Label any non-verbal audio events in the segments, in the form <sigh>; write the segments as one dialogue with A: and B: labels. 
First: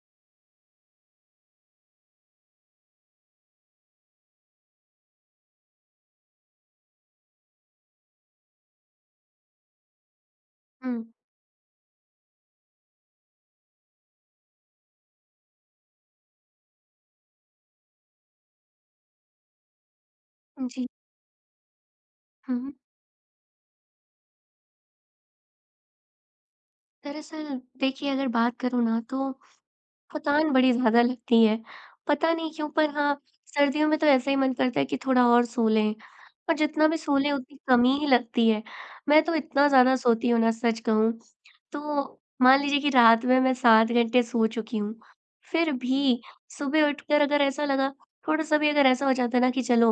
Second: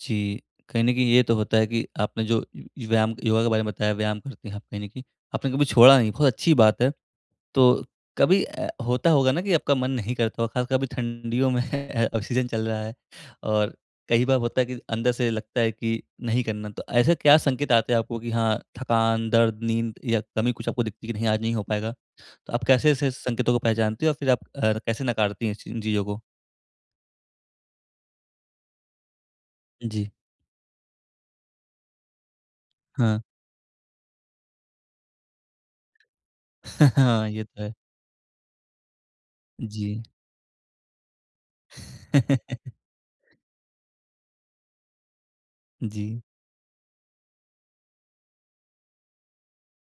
A: जी, कहीं न कहीं ये तो होता है कि आपने जो व् व्यायाम योगा के बारे में बताया व्यायाम करते हैं आप कहीं न कहीं आपने कभी छोड़ा नहीं बहुत अच्छी बात है। तो कभी अ, होता होगा ना कि आपका मन नहीं करता होगा ख़ासकर कभी
B: उम।
A: ठंडियों में <chuckles> अ, सीज़न चल रहा है और कई बार होता है कि अंदर से लगता है कि नहीं करना। तो ऐसे क्या संकेत आते हैं आपको कि हाँ थकान दर्द, नींद या कमी
B: अ,
A: कुछ आपको
B: जी।
A: दिखती है कि नहीं आज नहीं हो पाएगा। तो
B: हुँ,
A: आप
B: हुँ।
A: कैसे ऐसे संकेतों को पहचानती हो और फ़िर आप अ, कैसे नकारती हैं इस इन ची चीज़ों को?
B: दरअसल देखिए अगर बात करूँ ना तो
A: जी।
B: थकान बड़ी ज़्यादा लगती है। पता नहीं क्यों पर हाँ
A: हाँ।
B: सर्दियों में तो ऐसे ही मन करता है कि थोड़ा और सो लें पर जितना भी सो
A: <chuckles> हाँ,
B: लें
A: ये
B: उतनी
A: तो है।
B: कमी ही लगती है। मैं तो इतना ज़्यादा
A: जी।
B: सोती हूँ ना सच कहूँ तो। मान
A: <laughs>
B: लीजिए कि रात में मैं 7 घंटे सो चुकी हूँ फ़िर भी
A: जी।
B: सुबह उठकर अगर ऐसा लगा थोड़ा-सा भी अगर ऐसा हो जाता है ना कि चलो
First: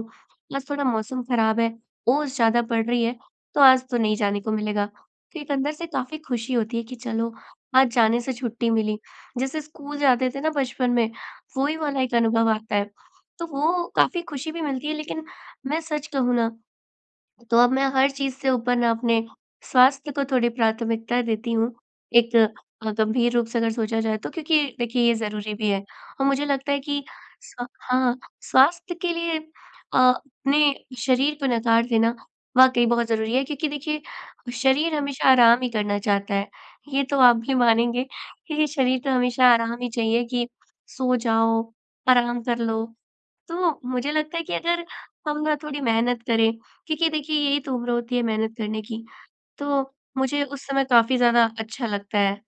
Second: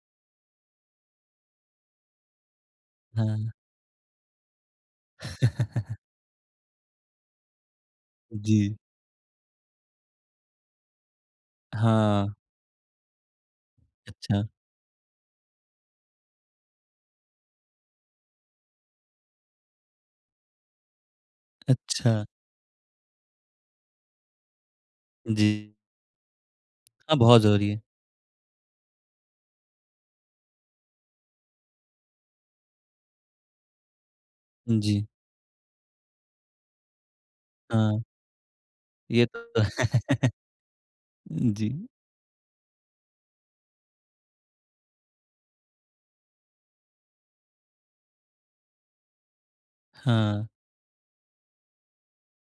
B: आज थोड़ा मौसम ख़राब है, ओस ज़्यादा पड़ रही है
A: हाँ।
B: तो आज तो नहीं जाने को मिलेगा। तो एक अंदर से
A: <laughs>
B: काफ़ी ख़ुशी होती है कि चलो आज जाने से छुट्टी
A: जी।
B: मिली। जैसे स्कूल जाते थे ना बचपन में वही वाला एक
A: हाँ।
B: अनुभव आता है। तो वो काफ़ी
A: अच्छा।
B: ख़ुशी भी मिलती है लेक़िन मैं सच कहूँ ना तो अब मैं हर चीज़ से ऊपर ना अपने स्वास्थ्य को थोड़ी प्राथमिकता देती हूँ।
A: अच्छा।
B: एक अ, गंभीर रूप से अगर सोचा जाए तो क्योंकि देखिए ये ज़रूरी भी
A: जी।
B: है और मुझे लगता है कि
A: हाँ, बहुत
B: स
A: ज़रूरी है।
B: हाँ स्वास्थ्य के लिए अ, अपने शरीर को नकार देना वाक़ई बहुत ज़रूरी है क्योंकि देखिए शरीर
A: जी।
B: हमेशा आराम ही करना चाहता है। ये तो आप भी
A: हाँ।
B: मानेंगे क्योंकि शरीर तो
A: ये तो
B: हमेशा
A: है
B: आराम ही चाहिए कि
A: <chuckles>
B: सो जाओ
A: जी।
B: आराम कर लो। तो मुझे लगता है कि अगर हम ना थोड़ी मेहनत करें क्योंकि देखिए यही तो उम्र होती है मेहनत करने की तो मुझे
A: हाँ।
B: उस समय काफ़ी ज़्यादा अच्छा लगता है।